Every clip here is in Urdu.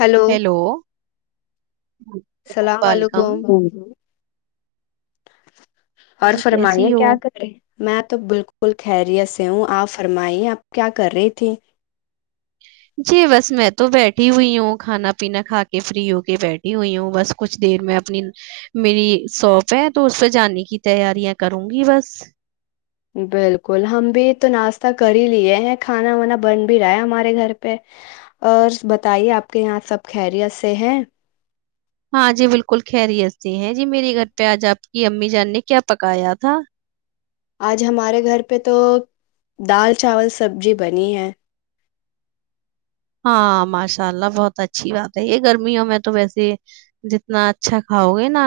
ہلو ہیلو اللام ویلکم علیکم [inaudible] اور جی کیسی فرمانییا ہو کیا کرے میں تو بالکل خیریت سے ہوں آ فرمائی اپ کیا کر رہی تھی جی بس میں تو بیٹھی ہوئی ہوں کھانا پینا کھا کے فری ہو کے بیٹھی ہوئی ہوں بس کچھ دیر میں اپنی میری شاپ ہے تو اس پہ جانے کی تیاریاں کروں گی بس [unintelligible] بالکل ہم بھی تو ناشتہ کر ہی لیے ہیں کھانا وانا بن بھی رہا ہے ہمارے گھر پہ اور بتائیے آپ کے یہاں سب خیریت سے ہیں ہاں جی بالکل خیریت سے ہیں جی میرے گھر پہ آج آپ کی امی جان نے کیا پکایا تھا آج ہمارے گھر پہ تو دال چاول سبزی بنی ہے ہاں ماشاء اللہ بہت اچھی بات ہے یہ گرمیوں میں تو ویسے جتنا اچھا کھاؤ گے نا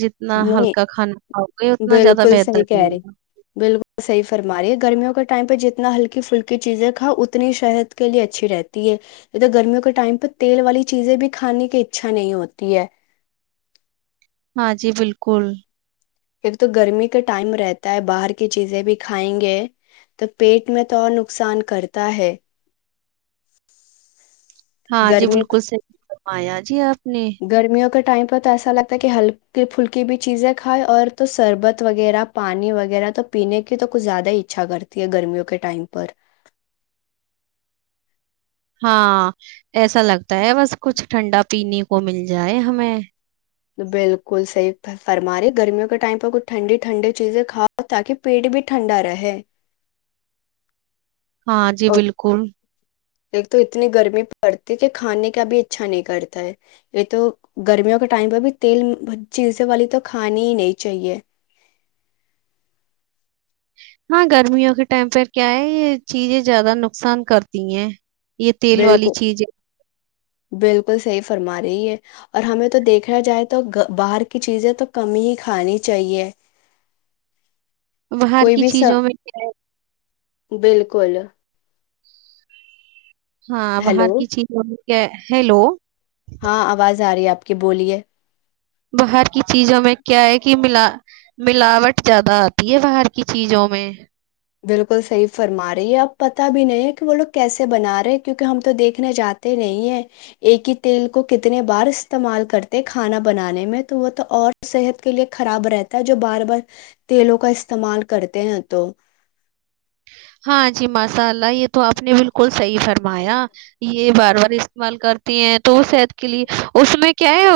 جتنا ہلکا کھانا کھاؤ گے نہیں اتنا زیادہ بالکل بہتر صحی کہہ رہے رہی گا بالکل صحیح فرما رہی ہے گرمیوں کے ٹائم پہ جتنا اتنا ہلکی فھلکی چیزیں کاؤ اتنی شحت کے لیے اچھی رہتی ہے ادھر گرمیوں کے ٹائم پہ تیل والی چیزیں بھی کھانے کی اچھا نہیں ہوتی ہے ہاں جی بالکل ایکب تو گرمی کا ٹائم رہتا ہے باہر کی چیزیں بھی کھائیں گے تو پیٹ میں تو اور نقصان کرتا ہے ہاں جی گرمیوں بالکل صحیح کرمایا جی آپ نے گرمیوں کے ٹائم تو ایسا لگتا ہے کہ ہلکی پھلکی بھی چیزیں کھائے اور تو شربت وغیرہ پانی وغیرہ تو پینے کی تو کچھ زیادہ ہی اچھا کرتی ہے گرمیوں کے ٹائم پر ہاں ایسا لگتا ہے بس کچھ ٹھنڈا پینے کو مل جائے ہمیں بالکل صحیح فرماریے گرمیوں کے ٹائم پر کچھ ٹھنڈی ٹھنڈی چیزیں کھاؤ تاکہ پیٹ بھی ٹھنڈا رہے ہاں جی اور بالکل ایک تو اتنی گرمی پڑتی ہے کہ کھانے کا ابھی اچھا نہیں کرتا ہے یہ تو گرمیوں کے ٹائم پہ بھی تیل چیزیں والی تو کھانی ہی نہیں چاہیے ہاں گرمیوں کے ٹائم پہ کیا ہے یہ چیزیں زیادہ نقصان کرتی ہیں یہ تیل والی بالکل چیز ہے بالکل صحی فرما رہی ہے اور ہمیں تو دیکھا جائے تو باہر کی چیزیں تو کم ہی کھانی چاہیے باہر کوئی کی بھی س چیزوں میں کیا بالکل ہاں باہر ہیلو کی چیزوں ہیلو ہاں آواز آ رہی ہے آپ کی بولیے باہر کی چیزوں میں کیا ہے کہ ملا ملاوٹ زیادہ آتی ہے باہر کی چیزوں میں بالکل صحیح فرما رہی ہے اب پتا بھی نہیں ہے کہ وہ لوگ کیسے بنا رہے ہیں کیونکہ ہم تو دیکھنے جاتے نہیں ہیں ایک ہی تیل کو کتنے بار استعمال کرتے کھانا بنانے میں تو وہ تو اور صحت کے لیے خراب رہتا ہے جو بار بار تیلوں کا استعمال کرتے ہیں تو ہاں جی ماشاء اللہ یہ تو آپ نے بالکل صحیح فرمایا یہ بار بار استعمال کرتی ہیں تو صحت کے لیے اس میں کیا ہے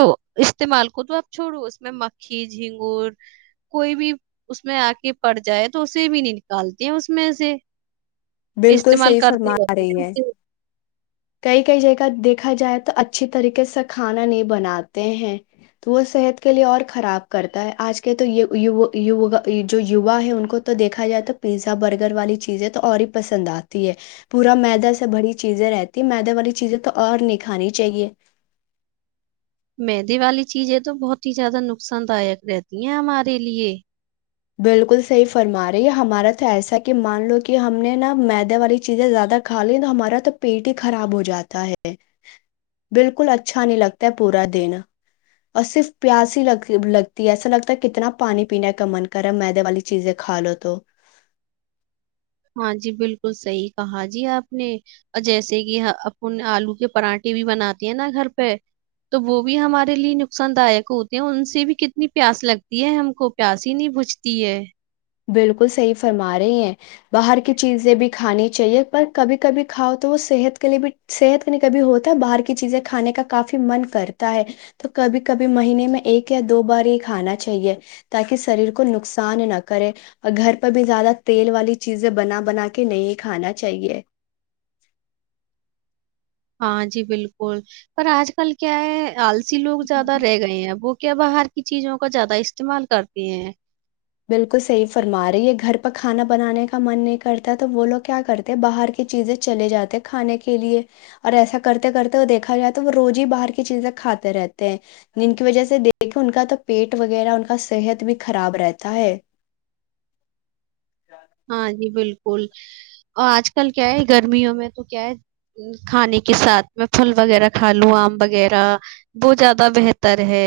استعمال کو تو آپ چھوڑو اس میں مکھی جھینگور کوئی بھی اس میں آک پڑ جائے تو اسے بھی نہیں نکالتی ہیں اس میں سے بالکل استعمال صحیح فرما کرتے رہی ہیں رہتے کئی کئی جگہ دیکھا جائے تو اچھی طریقے سے کھانا نہیں بناتے ہیں تو وہ صحت کے لیے اور خراب کرتا ہے آج کے تو جو یوا ہے ان کو تو دیکھا جائے تو پیزا برگر والی چیزیں تو اور ہی پسند آتی ہے پورا میدا سے بنی چیزیں رہتی میدہ والی چیزیں تو اور نہیں کھانی چاہیے مہندی والی چیزیں تو بہت ہی زیادہ نقصان دایق رہتی ہیں ہمارے لیے بالکل صحی فرما رہے ہے ہمارا تو ایسا کہ مان لو کہ ہم نے نا معدے والی چیزیں زیادہ کھا لی تو ہمارا تو پیٹ ہی خراب ہو جاتا ہے بالکل اچھا نہیں لگتا ہے پورا دن اور صرف پیاس ہی لگ لگتی ہے ایسا لگتا ہے کتنا پانی پینے کا من گرم میدے والی چیزیں کھا لو تو ہاں جی بالکل صحیح کہا جی آپ نے اور جیسے کہ اپن آلو کے پراٹھے بھی بناتے ہیں نا گھر پہ تو وہ بھی ہمارے لیے نقصان دائق ہوتے ہیں ان سے بھی کتنی پیاس لگتی ہے ہم کو پیاس ہی نہیں بھجتی ہے بالکل صحیح فرما رہی ہیں باہر کی چیزیں بھی کھانی چاہیے پر کبھی کبھی کھاؤ تو وہ صحت کے لیے بھی صحت کے نہیں کبھی ہوتا ہے باہر کی چیزیں کھانے کا کافی من کرتا ہے تو کبھی کبھی مہینے میں ایک یا دو بار ہی کھانا چاہیے تاکہ شریر کو نقصان نہ کرے اور گھر پر بھی زیادہ تیل والی چیزیں بنا بنا کے نہیں کھانا چاہیے ہاں جی بالکل پر آج کل کیا ہے آل ی لوگ زیادہ رہ گئے ہیں وہ کیا باہر کی چیزوں کا زیادہ استعمال کرتی ہیں بالکل صحیح فرما رہے یہ گھر پرہ کھانا بنانے کا من نہیں کرتا تو وہ لوگ کیا کرتے باہر کی چیزیں چلے جاتے کھانے کے لیے اور ایسا کرتے کرتے وہ دیکھا جائے تو وہ روز ہی باہر کی چیزیں کھاتے رہتے ہیں جن کی وجہ سے دیکھیں ان کا تو پیٹ وغیرہ ان کا صحت بھی خراب رہتا تا ہے ہاں جی بالکل اور آج کل کیا ہے گرمیوں میں تو کیا ہے کھانے کے ساتھ میں پھل وغیرہ کھا لوں آم وغیرہ بو زیادہ بہتر ہے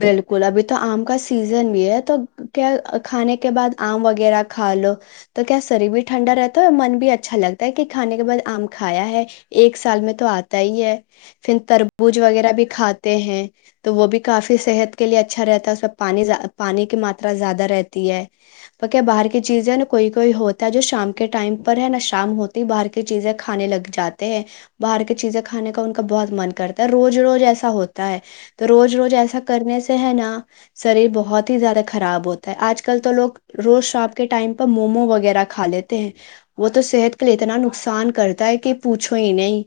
بالکل ابھی تو آم کا سیزن بھی ہے تو کیا کھانے کے بعد آم وغیرہ کھا لو تو کیا شریر بھی ٹھنڈا رہتا ہے من بھی اچھا لگتا ہے کہ کھانے کے بعد آم کھایا ہے ایک سال میں تو آتا ہی ہے پھر تربوز وغیرہ بھی کھاتے ہیں تو وہ بھی کافی صحت کے لیے اچھا رہتا ہے اس میں پانی پانی کی ماترا زیادہ رہتی ہے تو کیا باہر کی چیزیں نا کوئی کوئی ہوتا ہے جو شام کے ٹائم پر ہے نہ شام ہوتی باہر کی چیزیں کھانے لگ جاتے ہیں باہر کی چیزیں کھانے کا ان کا بہت من کرتا ہے روز روز ایسا ہوتا ہے تو روز روز ایسا کرنے سے ہے نا شریر بہت ہی زیادہ خراب ہوتا ہے آج کل تو لوگ روز شام کے ٹائم پر مومو وغیرہ کھا لیتے ہیں وہ تو صحت کے لیے اتنا نقصان کرتا ہے کہ پوچھو ہی نہیں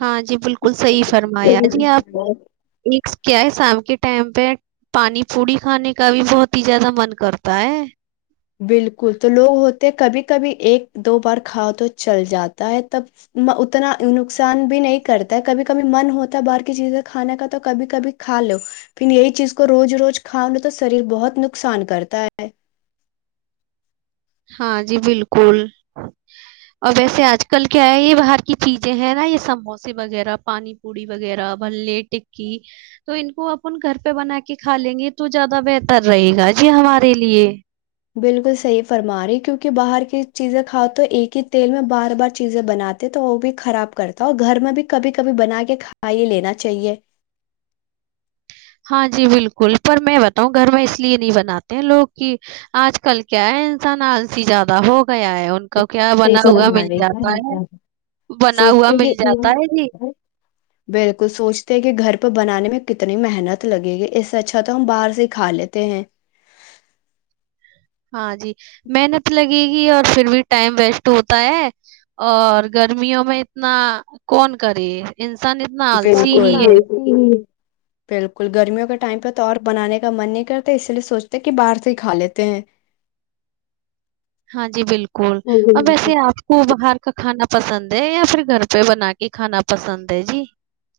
ہاں جی بالکل صحیح فرمایا جی آپ نے ایک کیا ہے شام کے ٹائم پہ پانی پوڑی کھانے کا بھی بہت ہی زیادہ من کرتا ہے بالکل تو لوگ ہوتے کبھی کبھی ایک دو بار کھاؤ تو چل جاتا ہے تب اتنا نقصان بھی نہیں کرتا ہے کبھی کبھی من ہوتا ہے باہر کی چیزیں کھانے کا تو کبھی کبھی کھا لو پھر ایک چیز کو روز روز کھا لو تو شریر بہت نقصان کرتا ہے ہاں جی بالکل اور ویسے آج کل کیا ہے یہ باہر کی چیزیں ہیں نا یہ سموسے وغیرہ پانی پوڑی وغیرہ ب تو ان کو اپن گھر پہ بنا کے کھا لیں گے تو زیادہ بہتر رہے گا جی ہمارے لیے بالکل صحیح فرما رہی کیوںکہ باہر کی چیزیں کھاؤ تو ایک ہی تیل میں بار بار چیزیں بناتے تو وہ بھی خراب کرتا اور گھر میں بھی کبھی کبھی بنا کے کھ ہی لینا چاہیے ہاں جی بالکل پر میں بتاؤں گھر میں اس لیے نہیں بناتے ہیں لوگ کہ آج کل کیا ہے انسان آلسی زیادہ ہوگا گیا ہے ان کا کیا صحیح بنا ہوا فرما مل رہی جاتا ہے بنا ہوا سوچتے کہ مل جاتا ہے جی بالکل سوچتے کہ گھر پہ بنانے میں کتنی محنت لگے گی اس سے اچھا تو ہم باہر سے کھا لیتے ہیں ہاں جی محنت لگے گی اور پھر بھی ٹائم ویسٹ ہوتا ہے اور گرمیوں میں اتنا کون کرے انسان اتنا آلسی بالکل ہی ہے بالکل گرمیوں کے ٹائم پہ تو اور بنانے کا من نہیں کرتا اسی لیے سوچتے کہ باہر سے ہی کھا لیتے ہیں ہاں جی بالکل اور ویسے آپ کو باہر کا کھانا پسند ہے یا پھر گھر پہ بنا کے کھانا پسند ہے جی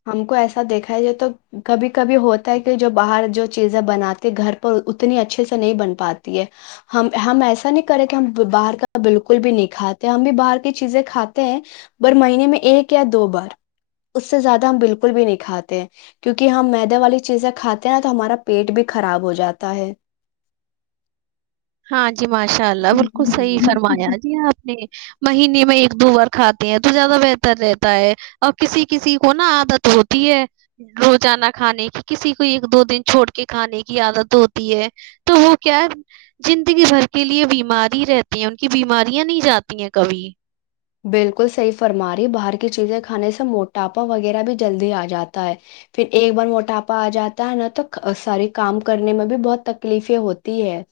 ہم کو ایسا دیکھا ہے یہ تو کبھی کبھی ہوتا ہے کہ جو باہر جو چیزیں بناتے گھر پر اتنی اچھے سے نہیں بن پاتی ہے ہم ہم ایسا نہیں کرے کہ ہم باہر کا بالکل بھی نہیں کھاتے ہم بھی باہر کی چیزیں کھاتے ہیں پر مہینے میں ایک یا دو بار اس سے زیادہ ہم بالکل بھی نہیں کاتے کیونکہ ہم معدے والی چیزیں کھاتے ہیں نا تو ہمارا پیٹ بھی خراب ہو جاتا ہے ہاں جی ماشاء اللہ بالکل صحیح ہ فرمایا جی آپ نے مہینے میں ایک دو بار کھاتے ہیں تو زیادہ بہتر رہتا ہے اور کسی کسی کو نا عادت ہوتی ہے روزانہ کھانے کی کسی کو ایک دو دن چھوڑ کے کھانے کی عادت ہوتی ہے تو وہ کیا ہے زندگی بھر کے لیے بیماری رہتے ہیں ان کی بیماریاں نہیں جاتی ہیں کبھی بالکل صحیح فرما رہی باہر کی چیزیں کھانے سے موٹاپا وغیرہ بھی جلدی آ جاتا ہے پھر ایک بار موٹاپا آ جاتا ہے ن تو ساری کام کرنے میں بھی بہت تکلیفیں ہوتی ہے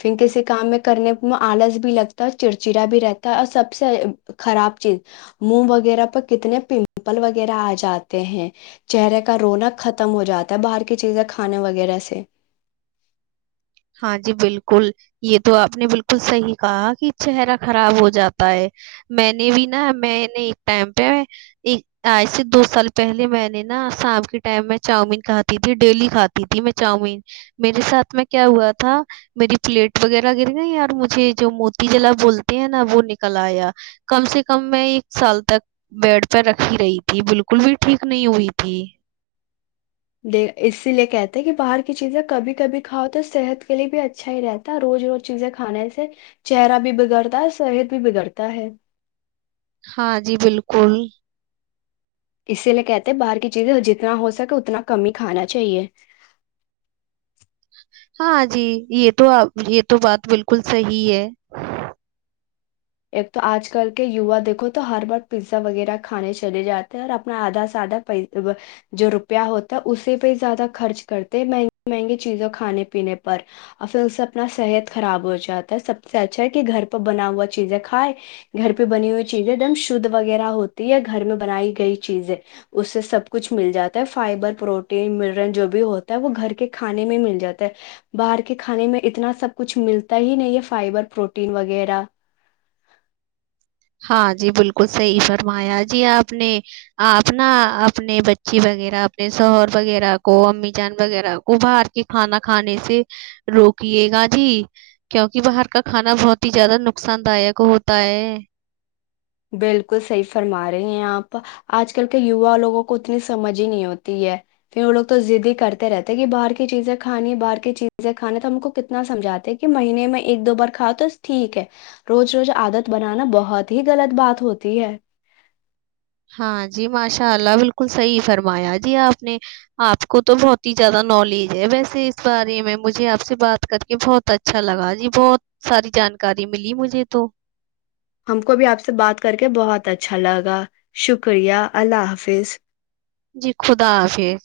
پھر کسی کام میں کرنے میں آلس بھی لگتا ہے چڑچڑا بھی رہتا ہے اور سب سب سے خراب چیز موہ وغیرہ پر کتنے پمپل وغیرہ آ جاتے ہیں چہرے کا روناق ختم ہو جاتا ہے باہر کی چیزیں کھانے وغیرہ سے ہاں جی بالکل یہ تو آپ نے بالکل صحیح کہا کہ چہرہ خراب ہو جاتا ہے میں نے بھی نا میں نے ایک ٹائم پہ آج سے دو سال پہلے میں نے نا شام کے ٹائم میں چاؤمین کھاتی تھی ڈیلی کھاتی تھی میں چاؤمین میرے ساتھ میں کیا ہوا تھا میری پلیٹ وغیرہ گر گئی یار مجھے جو موتی جلا بولتے ہیں نا وہ نکل آیا کم سے کم میں ایک سال تک بیڈ پی رکھی رہی تھی بالکل بھی ٹھیک نہیں ہوئی تھی د اسی لیے کہتے ہیں کہ باہر کی چیزیں کبھی کبھی کھاؤ تو صحت کے لیے بھی اچھا ہی رہتا ہے روز روز چیزیں کھانے سے چہرہ بھی بگڑتا ہے صحت بھی بگڑتا ہے ہاں جی بالکل اسی لیے کہتے ہیں باہر کی چیزیں جتنا ہو سکے اتنا کم ہی کھانا چاہیے ہاں جی یہ تو یہ تو بات بالکل صی ہے ایک تو آج کل کے یوا دیکھو تو ہر بار پیزا وغیرہ کھانے چلے جاتے ہیں اور اپنا آدھا سے آدھا پ جو روپیہ ہوتا ہے اسے پہ زیادہ خرچ کرتے ہیں مہنگی مہنگی چیزوں کھانے پینے پر اور پھر اس سے اپنا صحت خراب ہو جاتا ہے سب سے اچھا ہے کہ گھر پہ بنا ہوا چیزیں کھائے گھر پہ بنی ہوئی چیزیں ایک دم شدھ وغیرہ ہوتی ہے گھر میں بنائی گئی چیزیں اس سے سب کچھ مل جاتا ہے فائبر پروٹین ملن جو بھی ہوتا ہے وہ گھر کے کھانے میں مل جاتا ہے باہر کے کھانے میں اتنا سب کچھ ملتا ہی نہیں ہے فائبر پروٹین وغیرہ ہاں جی بالکل صحیح فرمایا جی آپ نے آپ نا اپنے بچی وغیرہ اپنے شوہر وغیرہ کو امی جان وغیرہ کو باہر کے کھانا کھانے سے روکے گا جی کیوںکہ باہر کا کھانا بہت ہی زیادہ نقصان دائک ہوتا ہے بالکل صحیح فرما رہے ہیں آپ آج کل کے یوا لوگوں کو اتنی سمجھ ہی نہیں ہوتی ہے پھر وہ لوگ تو ضدی کرتے رہتے کہ باہر کی چیزیں کھانی باہر کی چیزیں کھانی تو ہم کو کتنا سمجھاتے ہیں کہ مہینے میں ایک دو بار کھاؤ تو ٹھیک ہے روز روز عادت بنانا بہت ہی غلط بات ہوتی ہے ہاں جی ماشاء اللہ بالکل صحی فرمایا جی آپ نے آپ کو تو بہت ہی زیادہ نالج ہے ویسے اس بارے میں مجھے آپ سے بات کر کے بہت اچھا لگا جی بہت ساری جانکاری ملی مجھے تو ہم کو بھی آپ سے بات کر کے بہت اچھا لگا شکریہ اللہ حافظ جی خدا حافظ